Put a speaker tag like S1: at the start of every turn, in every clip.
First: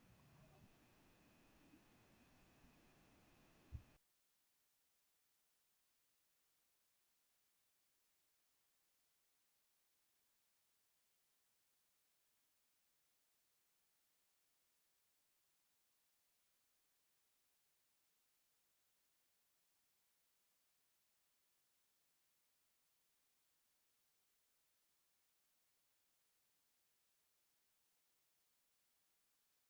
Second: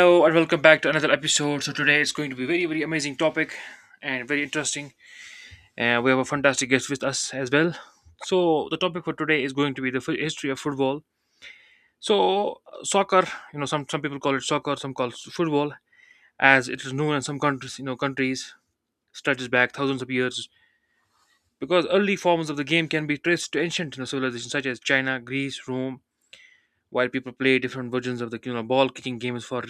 S1: Hello and welcome back to another episode. So today it's going to be very very amazing topic and very interesting. And we have a fantastic guest with us as well. So the topic for today is going to be the history of football. So soccer, some people call it soccer, some call it football, as it is known in some countries stretches back thousands of years, because early forms of the game can be traced to ancient civilizations such as China, Greece, Rome. While people play different versions of the ball kicking games for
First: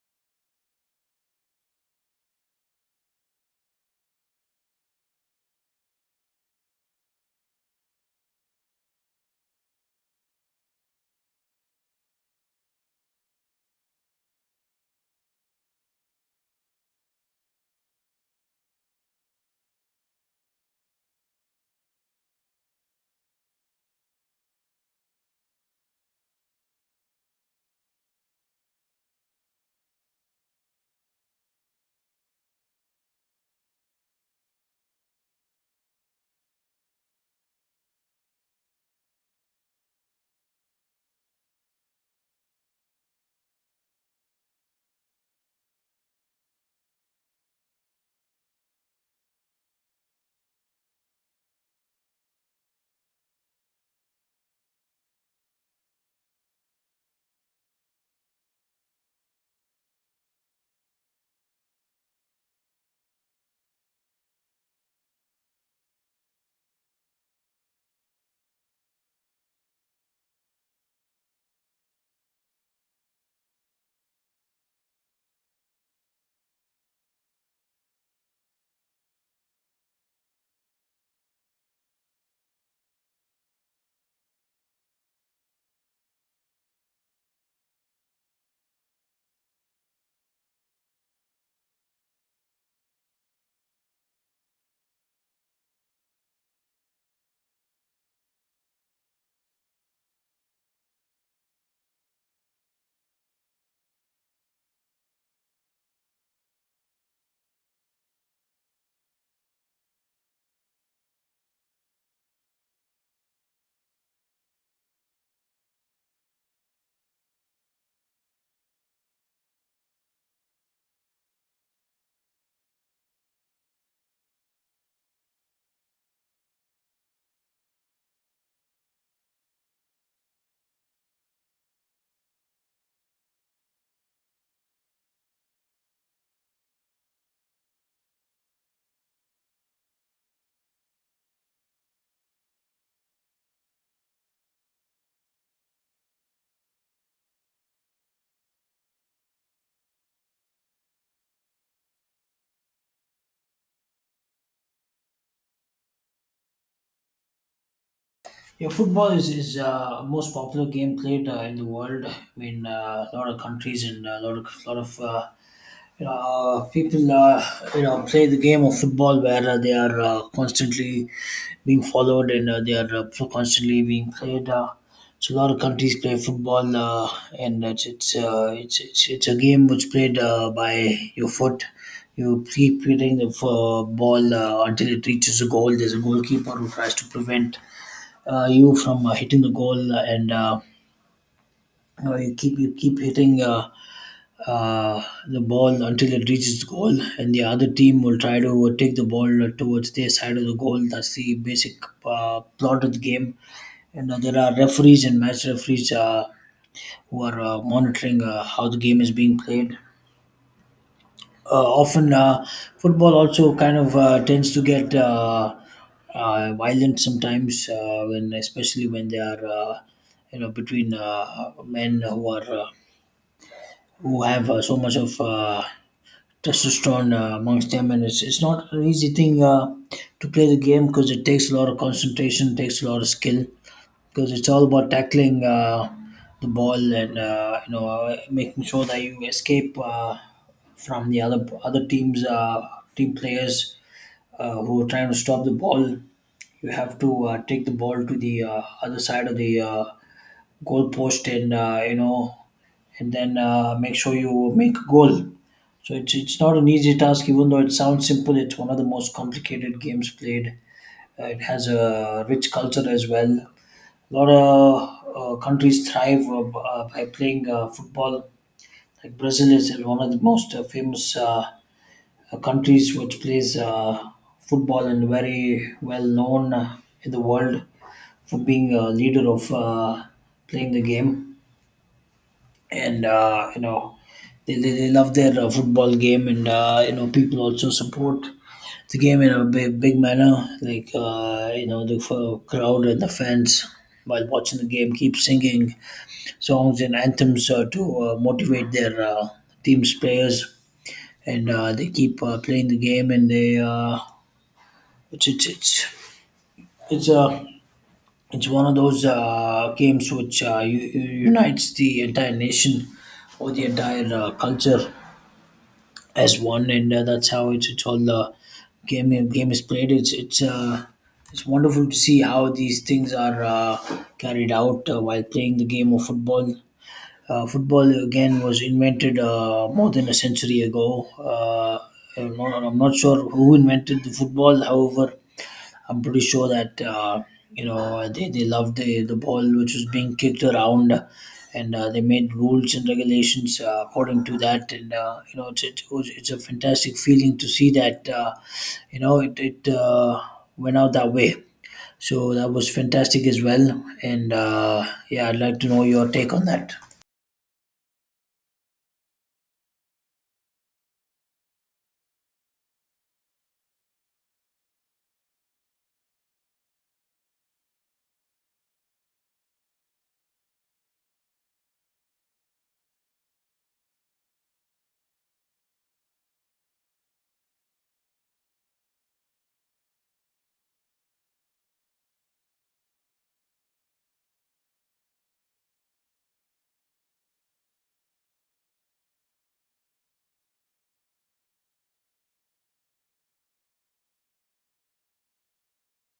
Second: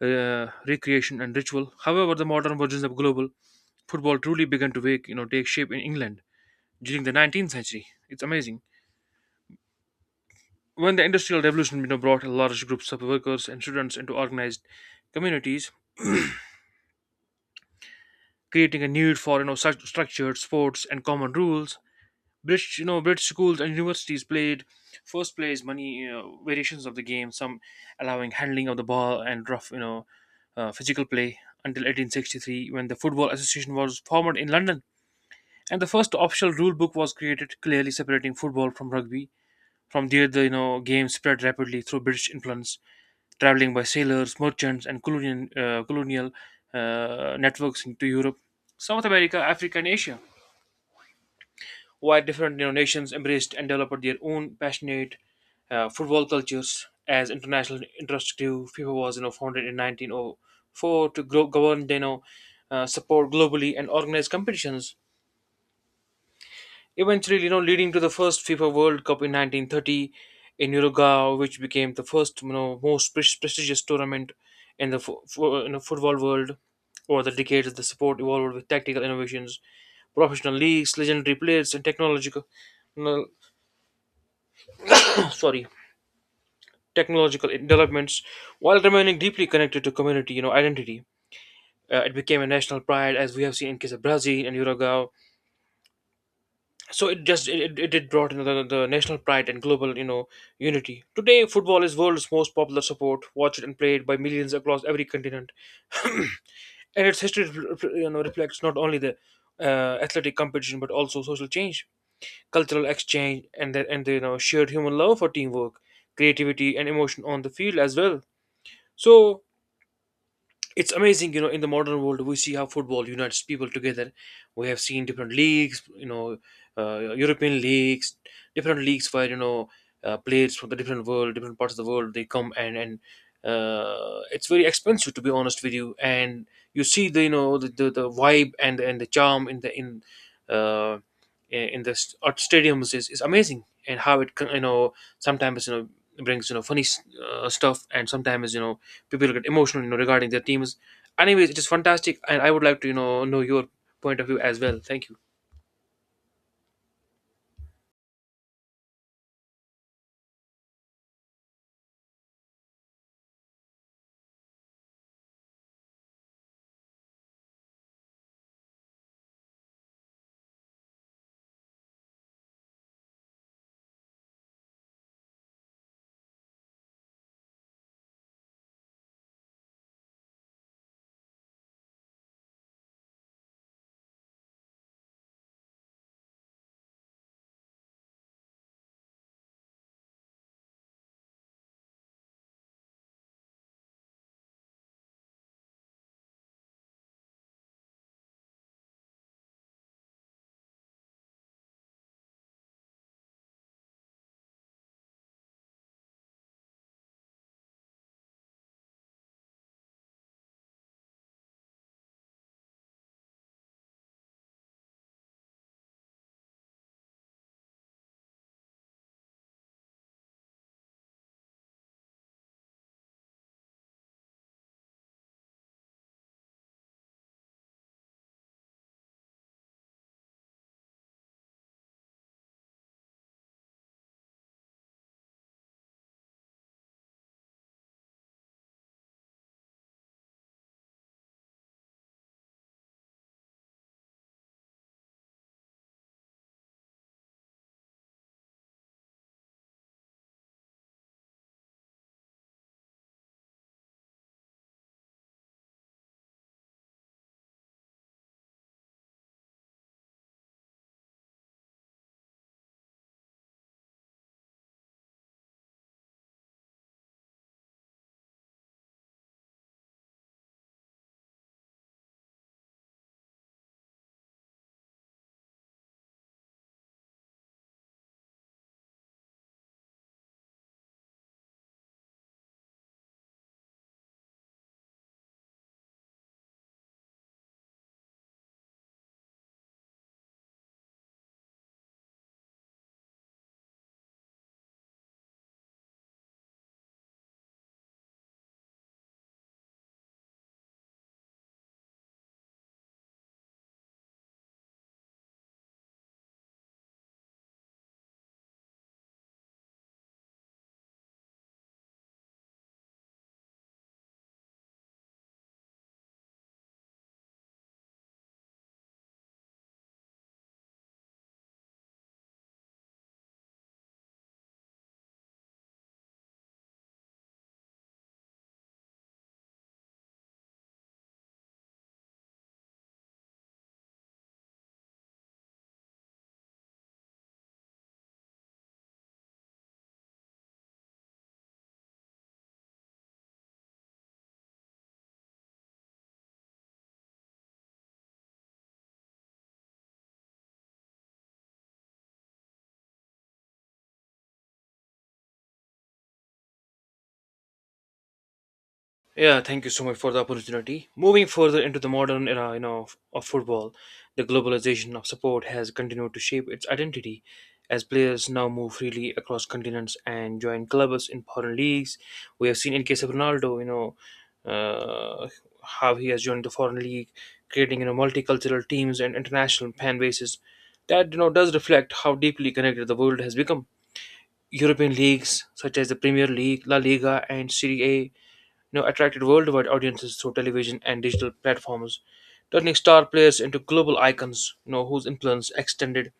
S1: recreation and ritual. However, the modern versions are global. Football truly began to take shape in England during the 19th century. It's amazing. When the Industrial Revolution brought large groups of workers and students into organized communities, creating a need for such structured sports and common rules. British schools and universities played first plays many variations of the game, some allowing handling of the ball and rough, physical play until 1863 when the Football Association was formed in London. And the first official rule book was created, clearly separating football from rugby. From there, the game spread rapidly through British influence, traveling by sailors, merchants, and colonial networks into Europe, South America, Africa, and Asia. While different nations embraced and developed their own passionate football cultures, as international interest grew, FIFA was founded in 1904 to govern support globally and organize competitions. Eventually, leading to the first FIFA World Cup in 1930 in Uruguay, which became the first, most prestigious tournament in the football world. Over the decades, the sport evolved with tactical innovations, professional leagues, legendary players, and technological, no, sorry, technological developments, while remaining deeply connected to community, identity. It became a national pride, as we have seen in case of Brazil and Uruguay, so it just it, it it brought in the national pride and global unity. Today football is world's most popular sport, watched and played by millions across every continent. And its history reflects not only the athletic competition but also social change, cultural exchange, and and the shared human love for teamwork, creativity, and emotion on the field as well. So it's amazing, in the modern world we see how football unites people together. We have seen different leagues, European leagues, different leagues where players from the different world different parts of the world they come, and it's very expensive to be honest with you. And you see the, the vibe and the charm uh, in the st- at stadiums is amazing, and how it sometimes brings funny stuff, and sometimes people get emotional, regarding their teams. Anyways, it is fantastic, and I would like to know your point of view as well. Thank you.
S2: Yeah, football is most popular game played in the world. I mean, a lot of countries and a lot of people play the game of football where they are constantly being followed and they are constantly being played. So a lot of countries play football, and it's a game which played by your foot. You keep hitting the ball until it reaches a goal. There's a goalkeeper who tries to prevent you from hitting the goal, and you keep hitting uh, the ball until it reaches the goal, and the other team will try to take the ball towards their side of the goal. That's the basic plot of the game, and there are referees and match referees who are monitoring how the game is being played. uh, Often football also kind of tends to get violent sometimes when especially when they are between men who are who have so much of testosterone amongst them, and it's not an easy thing to play the game, because it takes a lot of concentration, takes a lot of skill, because it's all about tackling the ball and making sure that you escape from the other teams team players who are trying to stop the ball. You have to take the ball to the other side of the goal post and and then make sure you make a goal. So it's not an easy task, even though it sounds simple. It's one of the most complicated games played. It has a rich culture as well. A lot of countries thrive by playing football. Like Brazil is one of the most famous countries which plays football, and very well known in the world for being a leader of playing the game. And they love their football game, and people also support the game in a big, big manner. Like the crowd and the fans while watching the game keep singing songs and anthems to motivate their team's players, and they keep playing the game. And they it's it's it's it's uh, it's one of those games which unites the entire nation or the entire culture as one, and that's how it's all the game is played. It's wonderful to see how these things are carried out while playing the game of football. Football again was invented more than a century ago. I'm not sure who invented the football. However, I'm pretty sure that they loved the ball which was being kicked around, and they made rules and regulations according to that. And it's a fantastic feeling to see that it went out that way. So that was fantastic as well. And yeah, I'd like to know your take on that.
S1: Yeah, thank you so much for the opportunity. Moving further into the modern era, of football, the globalization of support has continued to shape its identity, as players now move freely across continents and join clubs in foreign leagues. We have seen in case of Ronaldo, uh, how he has joined the foreign league, creating multicultural teams and international fan bases. That does reflect how deeply connected the world has become. European leagues such as the Premier League, La Liga, and Serie A attracted worldwide audiences through television and digital platforms, turning star players into global icons, whose influence extended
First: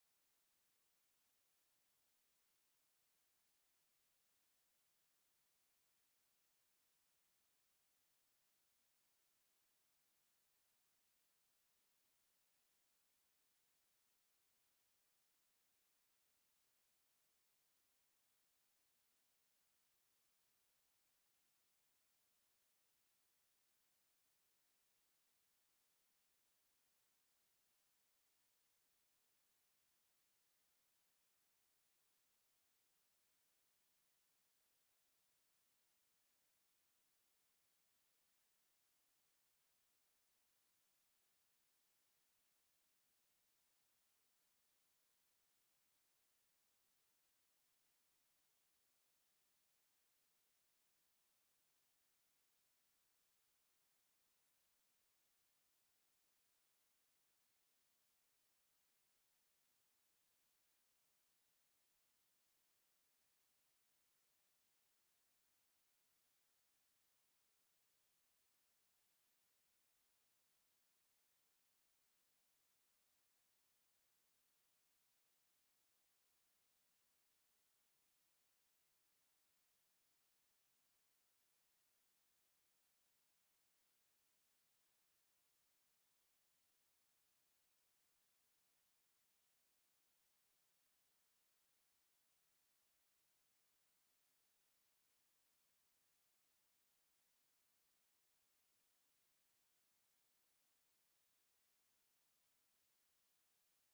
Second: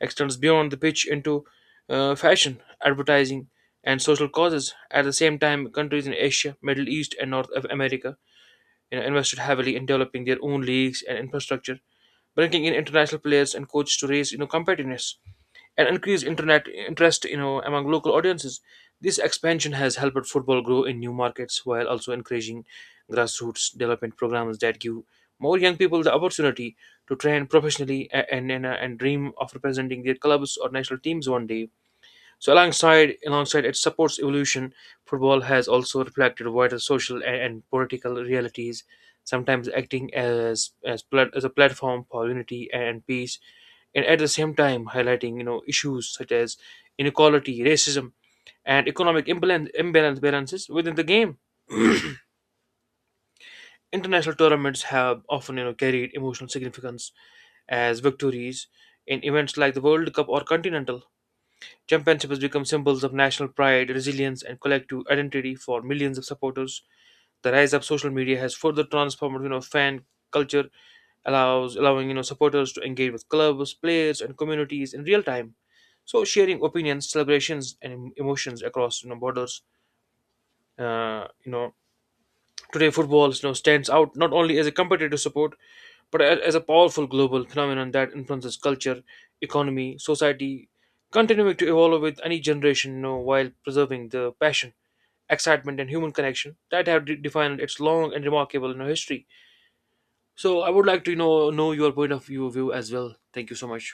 S1: extends beyond the pitch into fashion, advertising, and social causes. At the same time, countries in Asia, Middle East, and North of America invested heavily in developing their own leagues and infrastructure, bringing in international players and coaches to raise competitiveness and increased internet interest among local audiences. This expansion has helped football grow in new markets, while also encouraging grassroots development programs that give more young people the opportunity to train professionally and dream of representing their clubs or national teams one day. So alongside its supports evolution, football has also reflected wider social and political realities, sometimes acting as a platform for unity and peace, and at the same time highlighting issues such as inequality, racism, and economic imbalance balances within the game. International tournaments have often carried emotional significance, as victories in events like the World Cup or Continental Championships become symbols of national pride, resilience, and collective identity for millions of supporters. The rise of social media has further transformed fan culture, allows allowing supporters to engage with clubs, players, and communities in real time. So sharing opinions, celebrations, and emotions across borders. Uh, you know, Today football stands out not only as a competitive sport but as a powerful global phenomenon that influences culture, economy, society, continuing to evolve with any generation, while preserving the passion, excitement, and human connection that have defined its long and remarkable, you know, history. So I would like to know your point of view as well. Thank you so much.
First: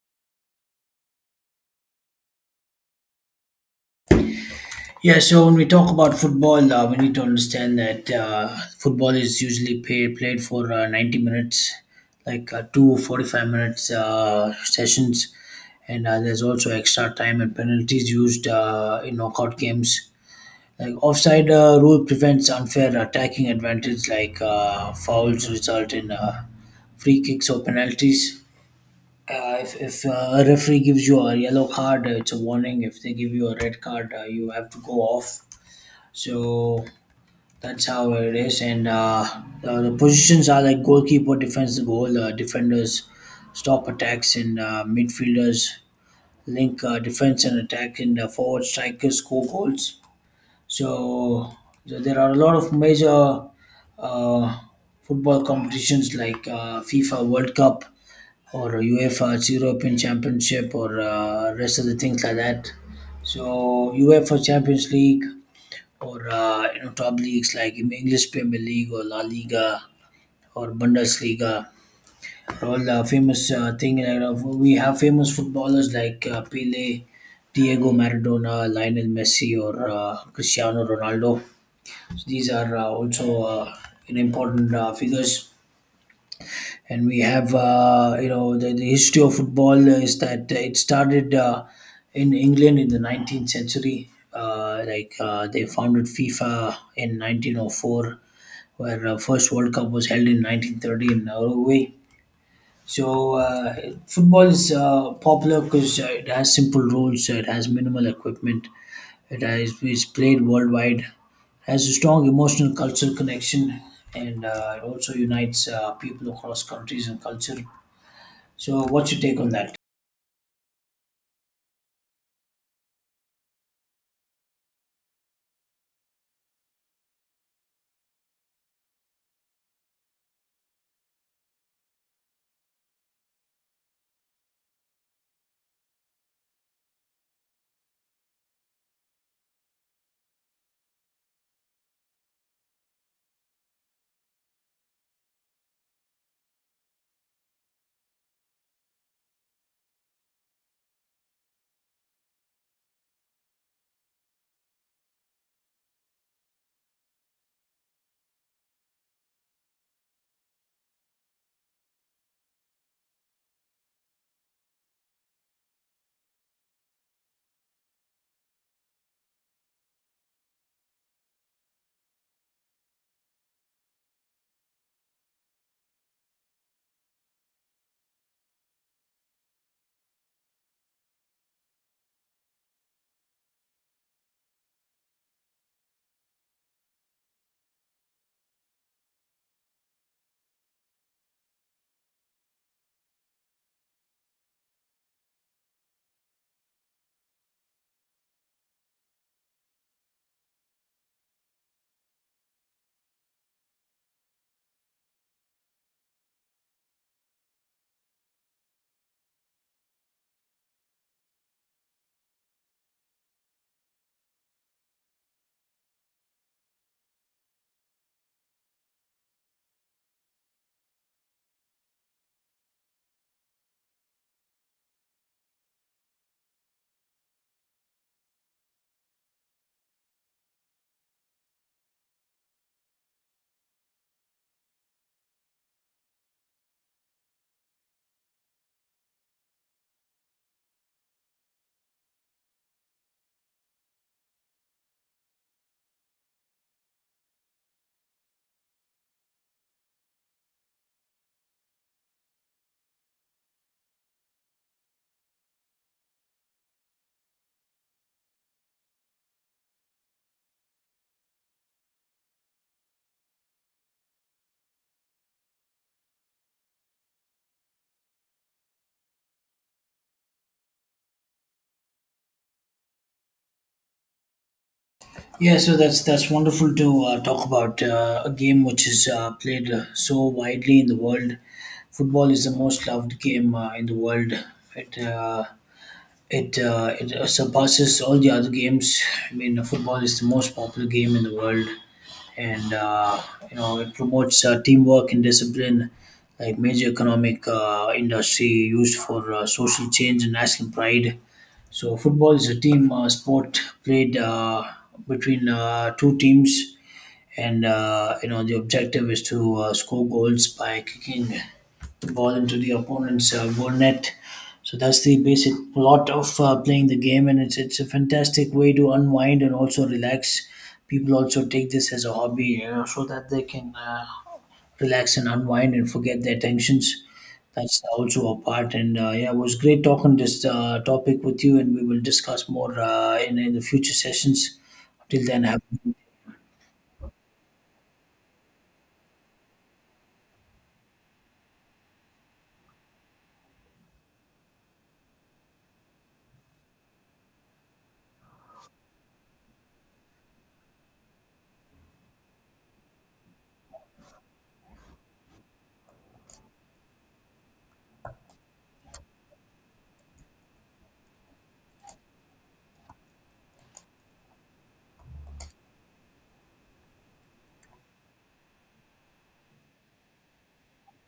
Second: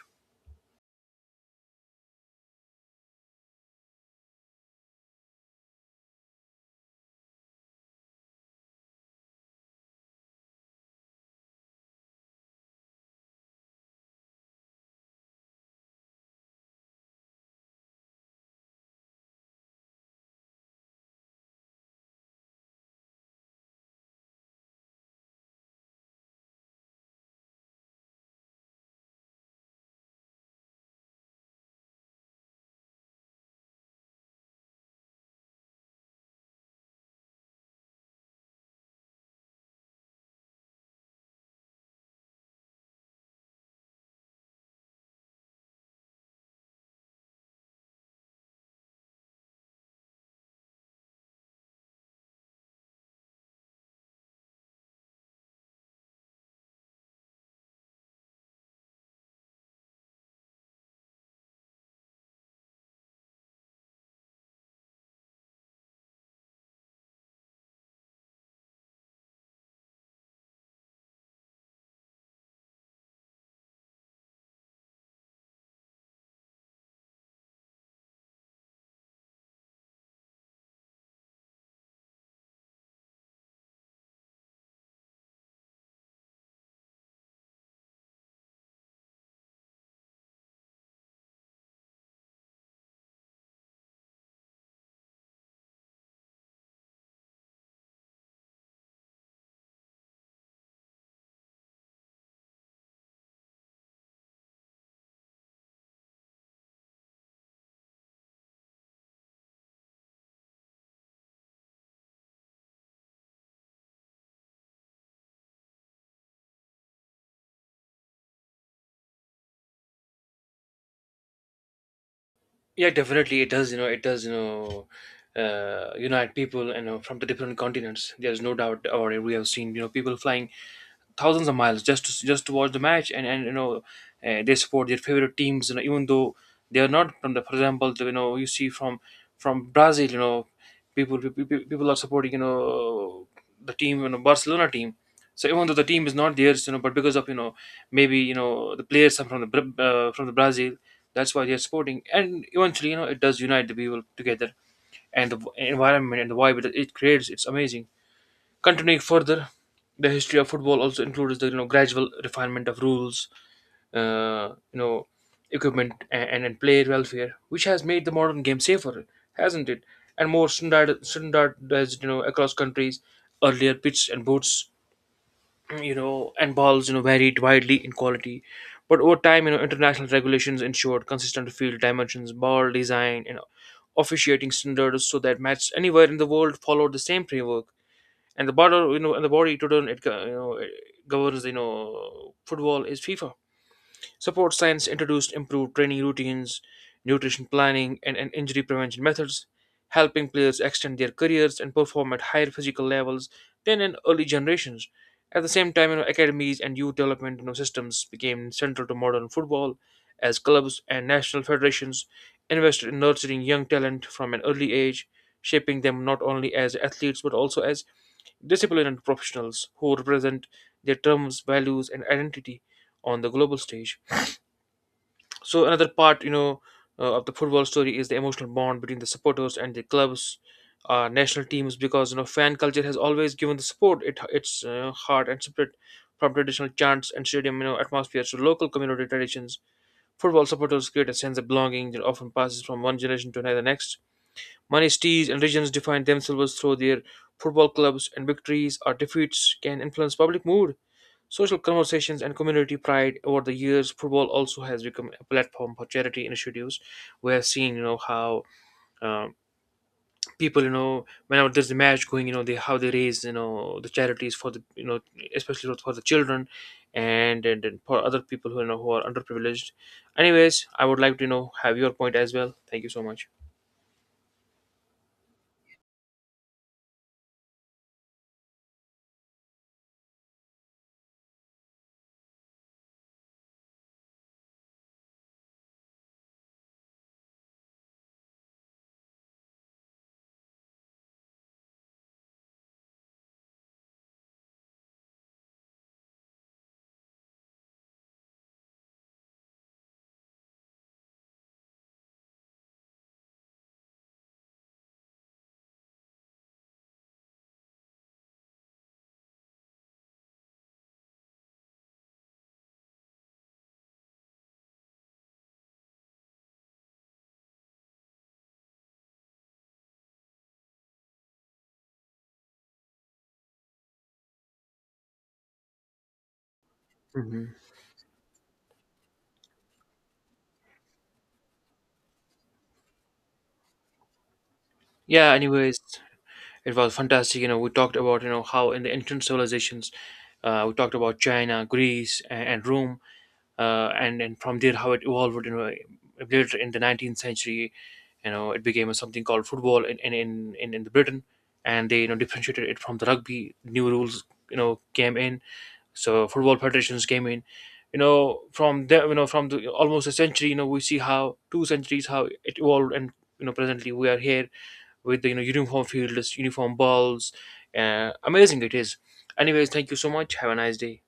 S2: Yeah, so when we talk about football, we need to understand that football is usually played for 90 minutes, like two 45 minutes sessions. And there's also extra time and penalties used in knockout games. Like offside rule prevents unfair attacking advantage, like fouls result in free kicks or penalties. If a referee gives you a yellow card, it's a warning. If they give you a red card, you have to go off. So that's how it is. And the positions are like goalkeeper defends the goal, defenders stop attacks, and midfielders link defense and attack, and forward strikers score goals. So, so there are a lot of major uh, football competitions like FIFA World Cup or UEFA's European Championship or rest of the things like that. So UEFA Champions League or top leagues like English Premier League or La Liga or Bundesliga, all famous thing. We have famous footballers like Pele, Diego Maradona, Lionel Messi, or Cristiano Ronaldo. So these are also important figures. And we have, the history of football is that it started in England in the 19th century. Like they founded FIFA in 1904, where first World Cup was held in 1930 in Uruguay. So football is popular because it has simple rules, it has minimal equipment, it's played worldwide, has a strong emotional cultural connection, and it also unites people across countries and culture. So, what's your take on that?
S1: Yeah, definitely it does. You know, it does. Unite people, from the different continents. There's no doubt, or we have seen, people flying thousands of miles just to watch the match. And they support their favorite teams, even though they are not from, the for example the, you know you see from Brazil. People are supporting, the team, Barcelona team. So even though the team is not theirs, but because of, maybe, the players are from from the Brazil, that's why they are supporting, and eventually, it does unite the people together. And the environment and the vibe that it creates, it's amazing. Continuing further, the history of football also includes the gradual refinement of rules, uh, you know, equipment, and player welfare, which has made the modern game safer, hasn't it? And more standardized, across countries. Earlier, pitches and boots, and balls, varied widely in quality, but over time, international regulations ensured consistent field dimensions, ball design, and officiating standards, so that matches anywhere in the world followed the same framework. And the body to turn it go- you know it governs football is FIFA. Support science introduced improved training routines, nutrition planning, and injury prevention methods, helping players extend their careers and perform at higher physical levels than in early generations. At the same time, academies and youth development systems became central to modern football, as clubs and national federations invested in nurturing young talent from an early age, shaping them not only as athletes but also as disciplined professionals who represent their terms, values, and identity on the global stage. So another part, of the football story is the emotional bond between the supporters and the clubs, national teams, because fan culture has always given the support its heart and spirit, from traditional chants and stadium atmospheres to local community traditions. Football supporters create a sense of belonging that often passes from one generation to another next. Many cities and regions define themselves through their football clubs, and victories or defeats can influence public mood, social conversations, and community pride. Over the years, football also has become a platform for charity initiatives. We have seen, how um, people, whenever there's a match going, they how they raise, the charities for especially for the children, and for other people who you know who are underprivileged. Anyways, I would like to have your point as well. Thank you so much.
S2: Yeah, so that's wonderful to talk about a game which is played so widely in the world. Football is the most loved game in the world. It uh, it surpasses all the other games. I mean, football is the most popular game in the world, and it promotes teamwork and discipline, like major economic industry used for social change and national pride. So football is a team sport played between two teams, and the objective is to score goals by kicking the ball into the opponent's goal net. So that's the basic plot of playing the game, and it's a fantastic way to unwind and also relax. People also take this as a hobby, so that they can relax and unwind and forget their tensions.
S1: Hmm.
S2: That's also a part, and yeah, it was great talking this topic with you, and we will discuss more in the future sessions. Till
S1: Yeah.
S2: then,
S1: Anyways,
S2: have
S1: it was fantastic. We talked about how in the ancient civilizations, we talked about China, Greece, and Rome, and from there how it evolved. Later in the 19th century, it became something called football in the Britain, and they differentiated it from the rugby. New rules came in, so football federations came in. From there, from almost a century, we see how two centuries how it evolved, and presently we are here with the uniform fields, uniform balls. Amazing it is. Anyways, thank you so much. Have a nice day.